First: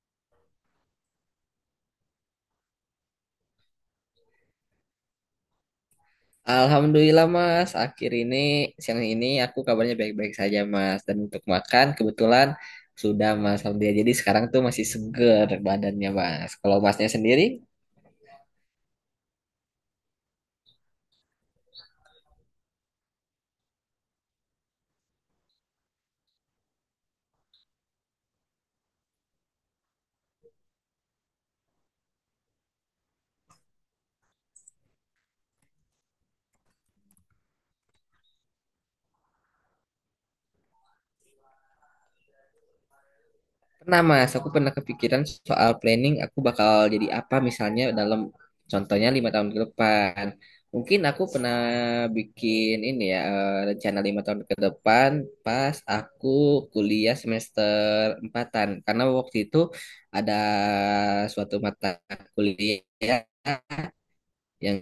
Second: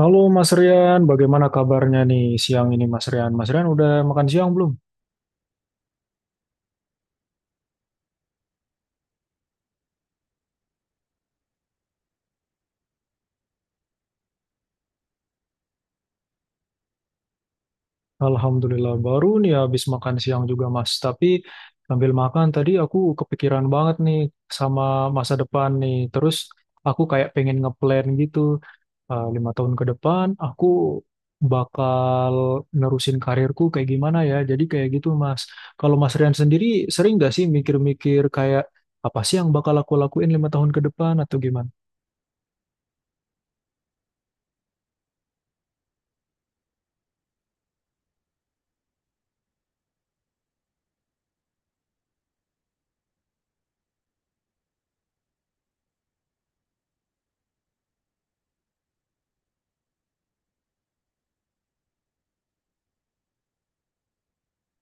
Halo Mas Rian, bagaimana kabarnya nih siang ini Mas Rian? Mas Rian udah makan siang belum? Alhamdulillah Mas, akhir ini siang ini aku kabarnya baik-baik saja Mas. Dan untuk makan kebetulan sudah Mas, alhamdulillah. Jadi sekarang tuh masih seger badannya Mas. Kalau Masnya sendiri? Alhamdulillah baru nih habis makan siang juga Mas. Tapi sambil makan tadi aku kepikiran banget nih sama masa depan nih. Terus aku kayak pengen ngeplan gitu 5 tahun ke depan aku bakal nerusin karirku kayak gimana ya. Jadi kayak gitu Mas. Kalau Mas Rian sendiri sering gak sih mikir-mikir kayak apa sih yang bakal aku lakuin 5 tahun ke depan atau gimana? Pernah mas, aku pernah kepikiran soal planning aku bakal jadi apa misalnya contohnya lima tahun ke depan. Mungkin aku pernah bikin ini ya rencana lima tahun ke depan pas aku kuliah semester empatan karena waktu itu ada suatu mata kuliah yang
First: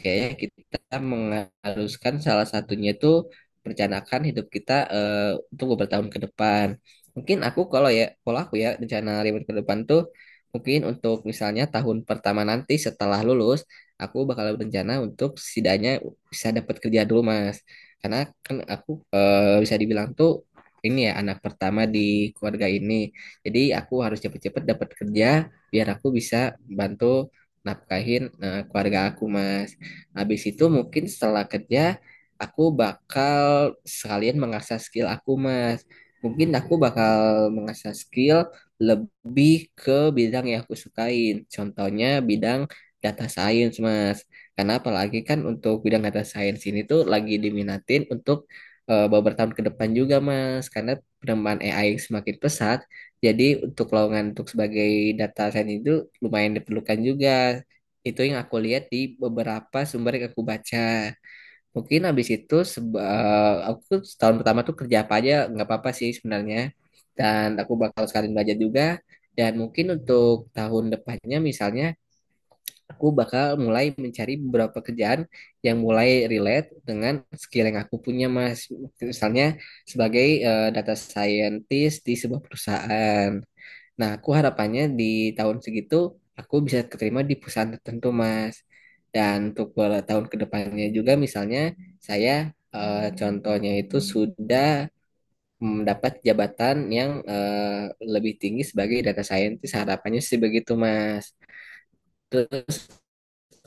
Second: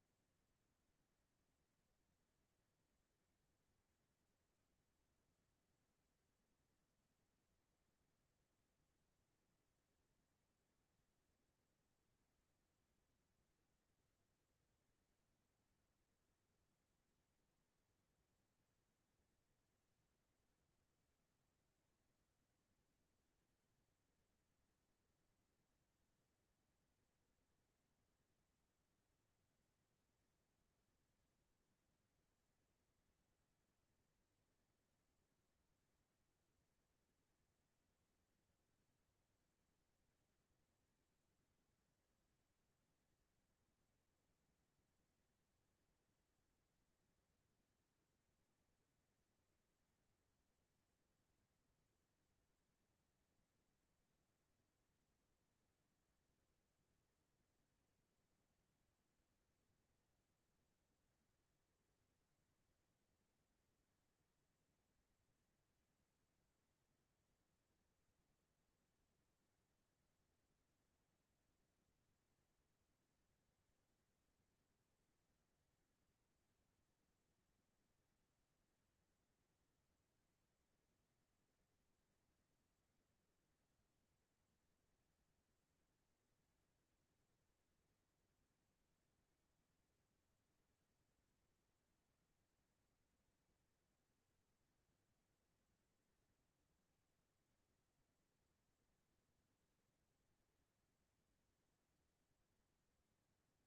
kayaknya kita mengharuskan salah satunya itu merencanakan hidup kita untuk beberapa tahun ke depan. Mungkin aku kalau aku ya rencana ribet ke depan tuh mungkin untuk misalnya tahun pertama nanti setelah lulus, aku bakal berencana untuk setidaknya bisa dapat kerja dulu, Mas. Karena kan aku bisa dibilang tuh ini ya anak pertama di keluarga ini. Jadi aku harus cepet-cepet dapat kerja biar aku bisa bantu nafkahin keluarga aku mas. Habis itu mungkin setelah kerja aku bakal sekalian mengasah skill aku mas. Mungkin aku bakal mengasah skill lebih ke bidang yang aku sukain. Contohnya bidang data science mas. Karena apalagi kan untuk bidang data science ini tuh lagi diminatin untuk beberapa tahun ke depan juga mas. Karena perkembangan AI yang semakin pesat jadi untuk lowongan untuk sebagai data scientist itu lumayan diperlukan juga. Itu yang aku lihat di beberapa sumber yang aku baca. Mungkin habis itu aku setahun pertama tuh kerja apa aja nggak apa-apa sih sebenarnya. Dan aku bakal sekalian belajar juga. Dan mungkin untuk tahun depannya misalnya aku bakal mulai mencari beberapa kerjaan yang mulai relate dengan skill yang aku punya Mas. Misalnya sebagai data scientist di sebuah perusahaan. Nah, aku harapannya di tahun segitu aku bisa keterima di perusahaan tertentu, Mas. Dan untuk beberapa tahun ke depannya juga misalnya saya contohnya itu sudah mendapat jabatan yang lebih tinggi sebagai data scientist, harapannya sih begitu, Mas. Terus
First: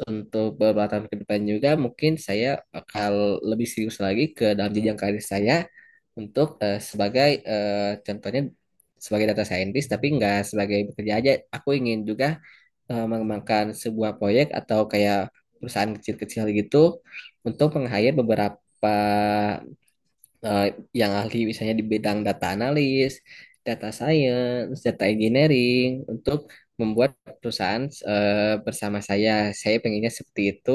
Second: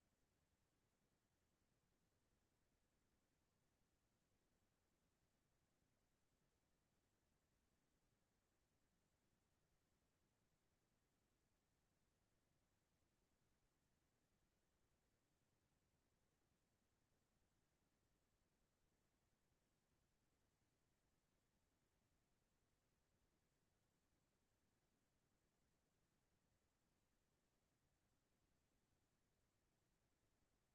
untuk beberapa tahun ke depan juga mungkin saya akan lebih serius lagi ke dalam jenjang karir saya untuk sebagai contohnya sebagai data scientist tapi nggak sebagai bekerja aja aku ingin juga mengembangkan sebuah proyek atau kayak perusahaan kecil-kecil gitu untuk meng-hire beberapa eh, yang ahli misalnya di bidang data analis, data science, data engineering untuk membuat perusahaan bersama saya. Saya pengennya seperti itu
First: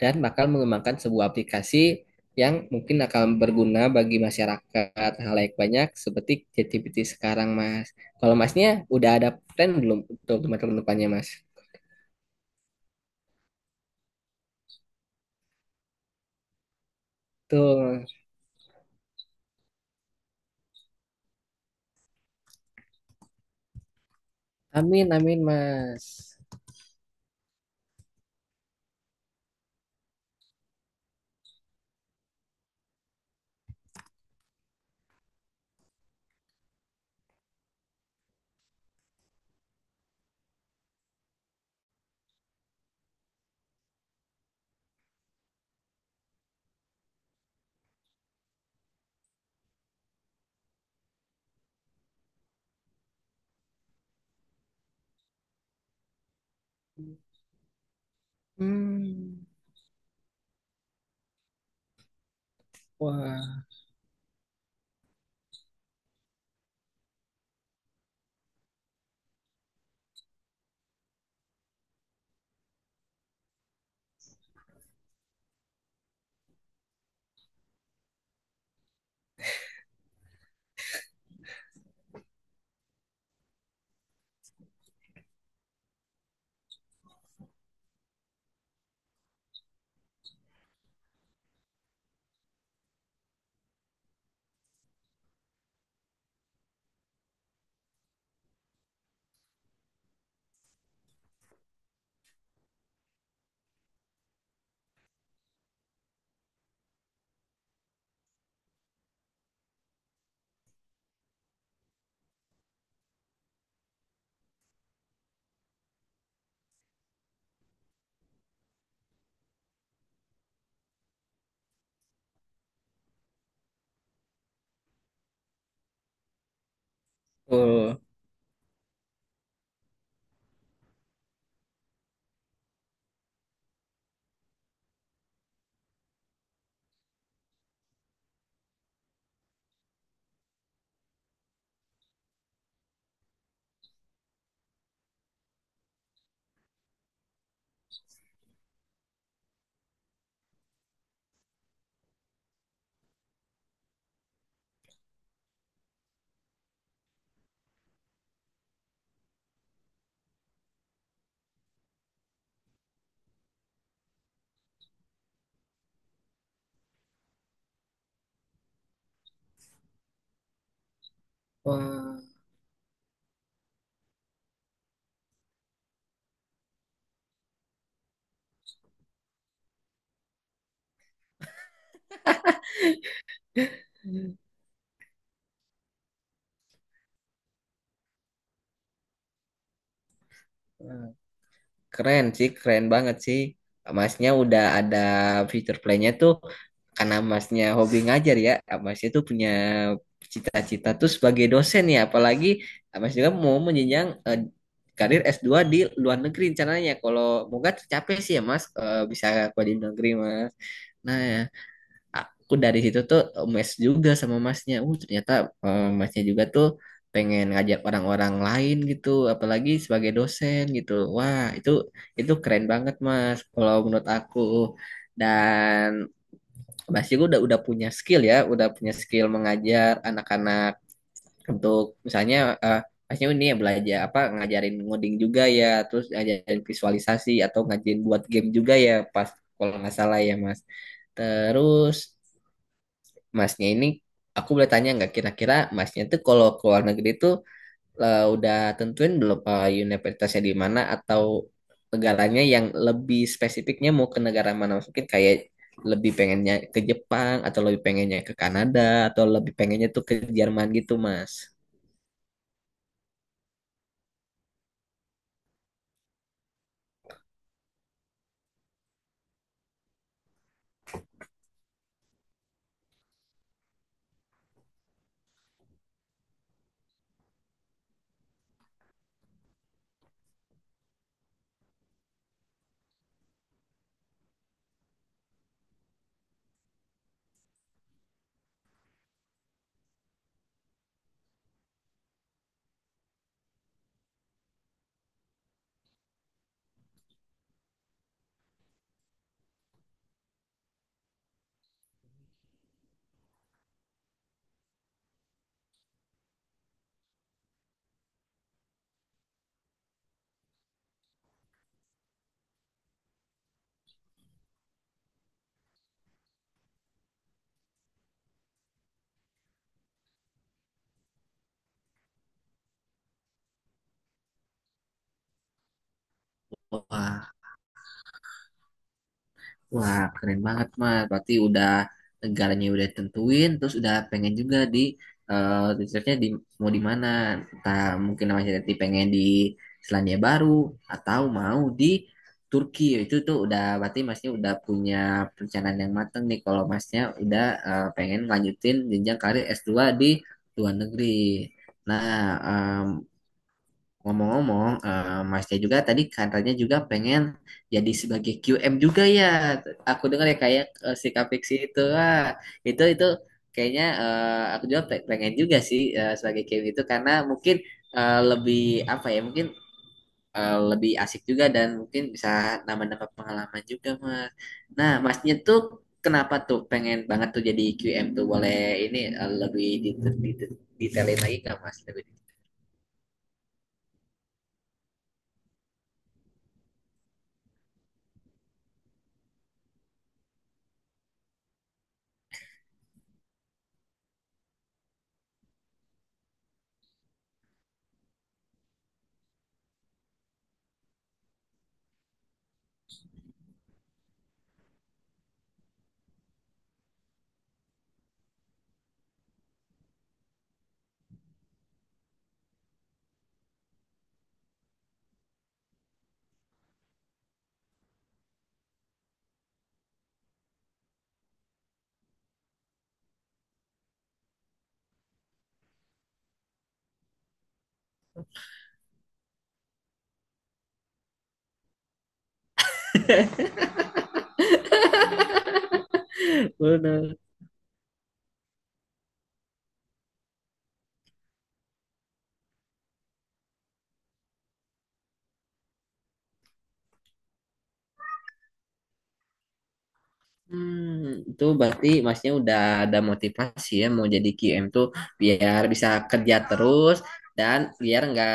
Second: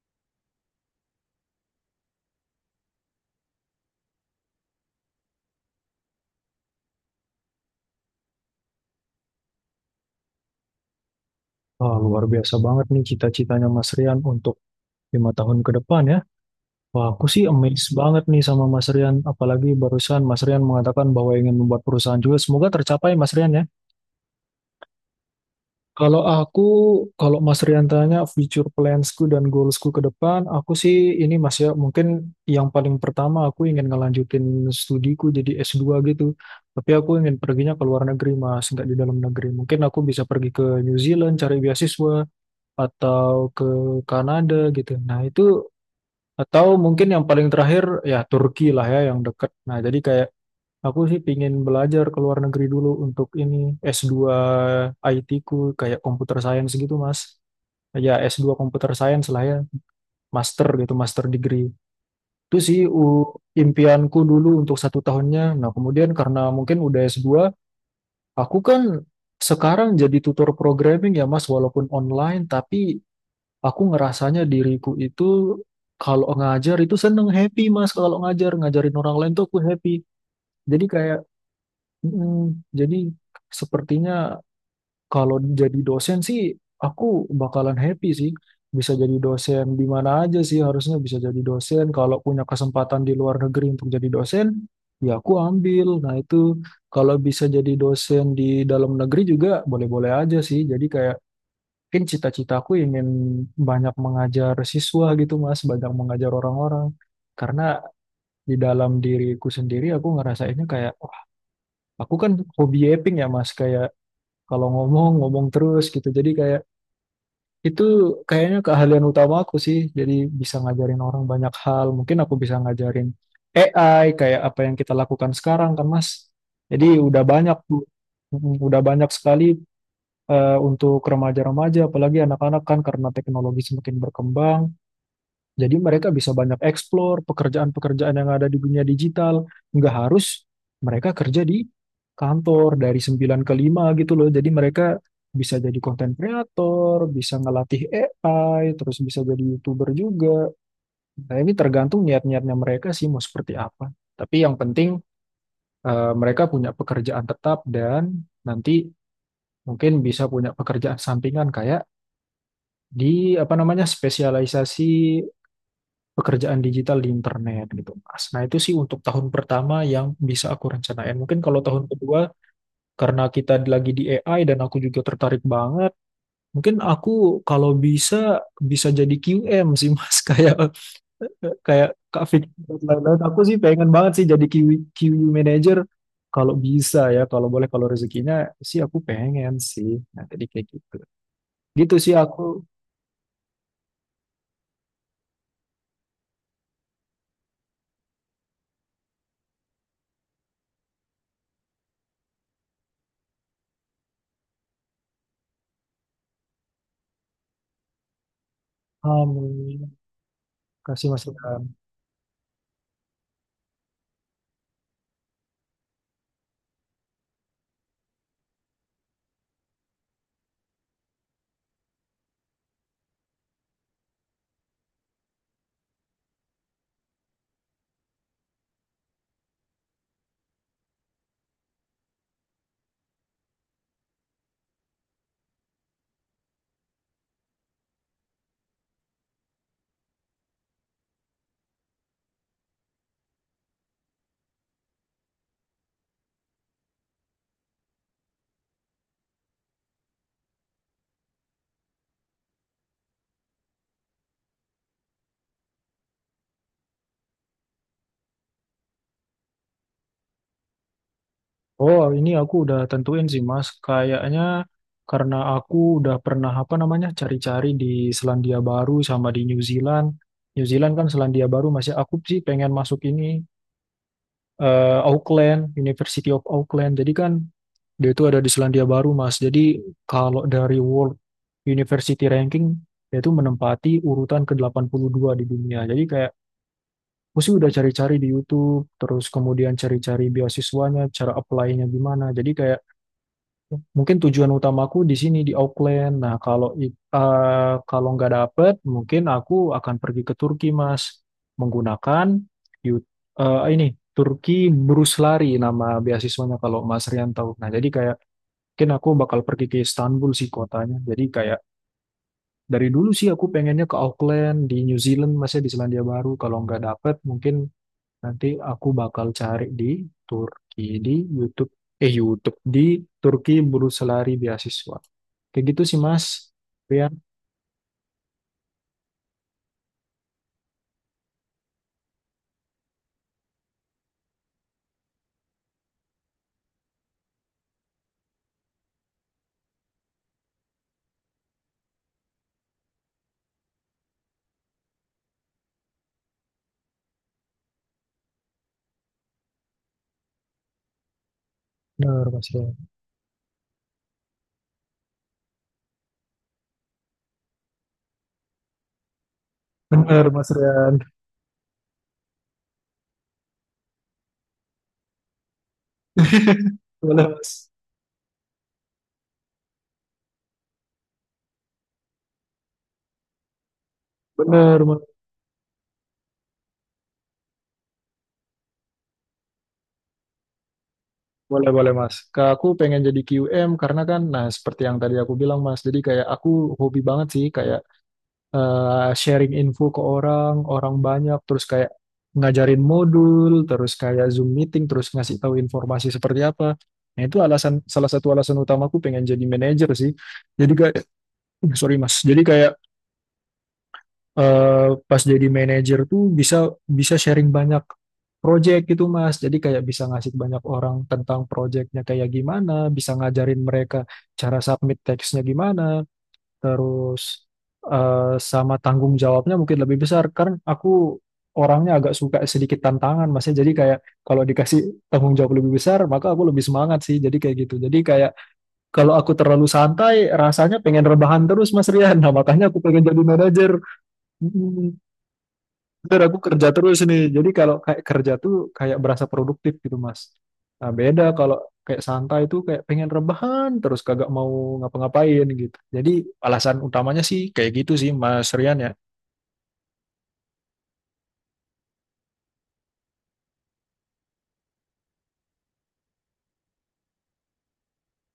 dan bakal mengembangkan sebuah aplikasi yang mungkin akan berguna bagi masyarakat halayak banyak seperti ChatGPT sekarang, Mas. Kalau Masnya udah ada plan belum untuk teman-teman depannya, Mas? Wah, luar biasa banget nih cita-citanya Mas Rian untuk 5 tahun ke depan ya. Wah, aku sih amazed Betul. banget nih sama Mas Rian. Apalagi barusan Mas Rian mengatakan bahwa ingin membuat perusahaan juga. Semoga tercapai Mas Rian ya. Amin, amin, Kalau Mas. aku, kalau Mas Rian tanya future plansku dan goalsku ke depan, aku sih ini Mas ya, mungkin yang paling pertama aku ingin ngelanjutin studiku jadi S2 gitu. Tapi aku ingin perginya ke luar negeri Mas, nggak di dalam negeri. Mungkin aku bisa pergi ke New Zealand cari beasiswa atau ke Kanada gitu. Nah, itu atau mungkin yang paling terakhir ya Turki lah ya yang deket. Nah, jadi kayak aku sih pingin belajar ke luar negeri dulu untuk ini S2 IT ku kayak computer science gitu, Mas. Ya S2 computer science lah Hmm. ya, master gitu, master degree. Itu sih Wah, impianku dulu untuk satu tahunnya. Nah, kemudian karena mungkin udah S2, aku kan sekarang jadi tutor programming ya Mas, walaupun online, tapi aku ngerasanya diriku itu kalau ngajar itu seneng happy Mas, kalau ngajar ngajarin orang lain tuh aku happy. Jadi kayak mm, jadi sepertinya kalau jadi dosen sih aku bakalan happy sih, bisa jadi dosen di mana aja sih, harusnya bisa jadi dosen. Kalau punya kesempatan di luar negeri untuk jadi dosen, ya aku ambil. Nah itu, kalau bisa jadi dosen di dalam negeri juga boleh-boleh aja sih. Jadi kayak mungkin cita-citaku ingin banyak mengajar siswa gitu Mas, banyak mengajar orang-orang. Karena di dalam diriku sendiri aku ngerasainnya kayak, wah, aku kan hobi yaping ya Mas, kayak kalau ngomong, ngomong terus gitu. Jadi kayak itu kayaknya keahlian utama aku sih. Jadi bisa ngajarin orang banyak hal. Mungkin aku bisa ngajarin AI kayak apa yang kita lakukan sekarang kan Mas. Jadi udah banyak tuh. betul. Udah banyak sekali untuk remaja-remaja, apalagi anak-anak kan karena teknologi semakin berkembang, jadi mereka bisa banyak eksplor pekerjaan-pekerjaan yang ada di dunia digital. Nggak harus mereka kerja di kantor dari 9 ke 5 gitu loh. Jadi mereka bisa jadi konten kreator, bisa ngelatih AI, terus bisa jadi YouTuber juga. Nah, ini tergantung niat-niatnya mereka sih mau seperti apa. Tapi yang penting mereka punya pekerjaan tetap dan nanti mungkin bisa punya pekerjaan sampingan kayak di apa namanya spesialisasi pekerjaan digital di internet gitu Mas. Nah itu sih untuk tahun pertama yang bisa aku rencanain. Mungkin kalau tahun Wah. kedua karena kita lagi di AI dan aku juga tertarik banget, mungkin aku kalau bisa bisa jadi QM sih Mas kayak kayak Kak Vicky dan lain-lain. Aku sih pengen banget sih jadi QU manager kalau bisa ya, kalau boleh kalau rezekinya sih aku pengen sih. Nah, jadi kayak gitu. Wah, Gitu sih keren sih, aku. keren banget sih. Masnya udah ada fitur playnya tuh karena masnya hobi ngajar ya. Masnya tuh punya cita-cita tuh sebagai dosen ya. Apalagi mas juga mau menjenjang karir s dua di luar negeri rencananya. Kalau moga tercapai sih ya mas bisa kuliah di Amin. negeri mas. Kasih Nah, Mas Ilham. aku dari situ tuh mes juga sama masnya ternyata masnya juga tuh pengen ngajak orang-orang lain gitu apalagi sebagai dosen gitu wah itu keren banget mas kalau menurut aku dan mas juga udah punya skill ya udah punya skill mengajar anak-anak untuk misalnya eh, masnya ini ya belajar apa ngajarin ngoding juga ya terus ngajarin visualisasi atau ngajarin buat game juga ya pas kalau nggak salah ya mas. Terus masnya ini aku boleh tanya nggak kira-kira masnya tuh kalau ke luar negeri tuh udah tentuin belum universitasnya di mana atau negaranya yang lebih spesifiknya mau ke negara mana mungkin kayak lebih pengennya ke Jepang atau lebih pengennya ke Kanada atau lebih pengennya tuh ke Jerman gitu Mas. Oh, ini aku udah tentuin sih, Mas. Kayaknya karena aku udah pernah apa namanya cari-cari di Selandia Baru sama di New Zealand. New Zealand kan Selandia Baru, masih aku sih pengen masuk ini Auckland, University of Auckland. Jadi kan dia itu ada di Selandia Baru, Mas. Jadi kalau dari World University Ranking dia itu menempati urutan ke-82 di dunia. Jadi kayak aku sih udah cari-cari di YouTube, terus kemudian cari-cari beasiswanya, cara apply-nya gimana. Jadi kayak mungkin tujuan utamaku di sini di Auckland. Nah, kalau kalau nggak dapet, mungkin aku akan pergi ke Turki, Mas, menggunakan yu- ini Turki Brus Lari nama beasiswanya kalau Mas Rian tahu. Nah, jadi kayak mungkin aku bakal pergi ke Istanbul sih kotanya. Jadi kayak dari dulu sih aku pengennya ke Auckland di New Zealand, masih di Selandia Baru. Kalau nggak dapet, mungkin nanti aku bakal cari di Turki di YouTube. YouTube di Turki Brus Lari beasiswa. Kayak gitu sih Mas. Rian. Wah. Wah, keren banget, Mas. Berarti udah negaranya udah tentuin, terus udah pengen juga di researchnya di mau di mana. Entah mungkin Mas Yati pengen di Selandia Baru atau mau di Turki. Itu tuh udah berarti Masnya udah punya perencanaan yang matang nih kalau Masnya udah pengen lanjutin jenjang karir s dua di luar negeri. Nah, Benar, Mas Rian. ngomong-ngomong, Masnya juga tadi katanya juga pengen jadi sebagai QM juga ya. Aku dengar Benar, ya Mas kayak Rian. si Kapiksi itu, wah, itu kayaknya aku juga pengen juga sih sebagai QM itu karena Boleh mungkin Mas. Lebih apa ya, mungkin lebih asik juga dan mungkin bisa nambah-nambah pengalaman juga, Mas. Benar, Nah, Mas. Masnya tuh kenapa tuh pengen banget tuh jadi QM tuh? Boleh ini lebih detailin lagi nggak, Boleh, Mas? boleh Mas. Ke aku pengen jadi QM karena kan, nah seperti yang tadi aku bilang Mas, jadi kayak aku hobi banget sih kayak sharing info ke orang, orang banyak, terus kayak ngajarin modul, terus kayak Zoom meeting, terus ngasih tahu informasi seperti apa. Nah itu alasan, salah satu alasan utamaku pengen jadi manajer sih. Jadi kayak, sorry Mas, jadi kayak pas jadi manajer tuh bisa bisa sharing banyak project gitu Mas. Jadi kayak bisa ngasih banyak orang tentang projectnya kayak gimana, bisa ngajarin mereka cara submit teksnya gimana, terus sama tanggung jawabnya mungkin lebih besar. Karena aku orangnya agak suka sedikit tantangan Mas, ya. Jadi kayak kalau dikasih tanggung jawab lebih besar, maka aku lebih semangat sih. Jadi kayak gitu. Jadi kayak kalau aku terlalu santai, rasanya pengen rebahan terus Mas Rian. Nah, makanya aku pengen jadi manajer. Bener, aku kerja terus Lebih nih. Jadi kalau kayak kerja tuh kayak berasa produktif gitu, Mas. Nah, beda kalau kayak santai tuh kayak pengen rebahan terus kagak mau ngapa-ngapain gitu. Jadi alasan utamanya sih kayak gitu sih, Mas Rian ya. Itu berarti masnya udah ada motivasi ya mau jadi QM tuh biar bisa kerja terus dan biar nggak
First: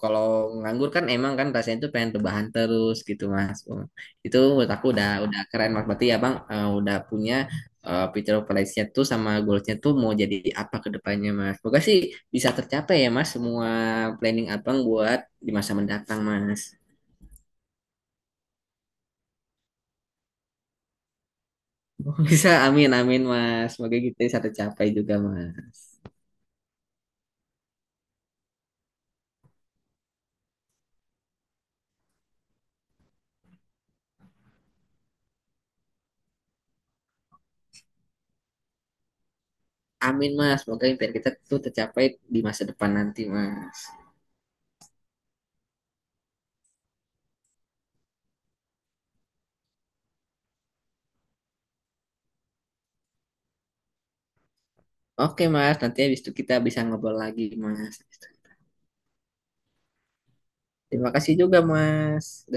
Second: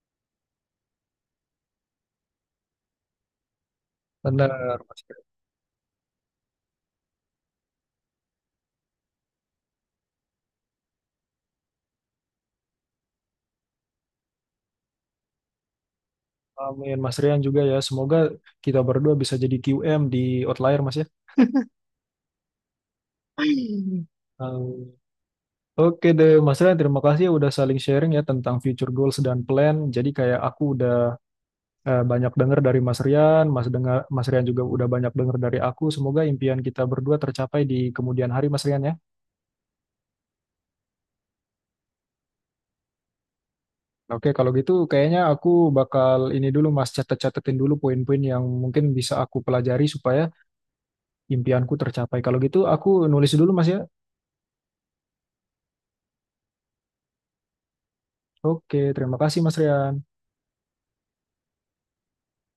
kalau nganggur kan emang kan rasanya tuh pengen perubahan terus gitu mas. Oh, itu Bener, menurut aku Mas udah Rian. udah keren mas. Berarti ya bang udah punya picture of nya tuh sama goalsnya tuh mau jadi apa ke depannya mas. Semoga sih bisa tercapai ya mas semua planning abang buat di masa mendatang mas. Amin, Mas Rian juga ya. Semoga kita berdua bisa jadi QM di Outlier, Mas ya. Bisa amin amin mas. Semoga kita bisa tercapai Um, juga mas. Oke deh, Mas Rian, terima kasih ya udah saling sharing ya tentang future goals dan plan. Jadi kayak aku banyak dengar dari Mas Rian, Mas dengar Mas Rian juga udah banyak dengar dari aku. Semoga impian kita berdua tercapai di kemudian hari, Mas Rian ya. Amin mas, semoga impian kita tuh tercapai di masa depan nanti mas. Oke, kalau gitu kayaknya aku bakal ini dulu Mas catet-catetin dulu poin-poin yang mungkin bisa aku pelajari supaya impianku tercapai. Kalau gitu aku nulis dulu Mas ya. Oke mas, nanti habis itu kita bisa ngobrol lagi mas. Oke, terima kasih Mas Rian. Terima kasih juga mas.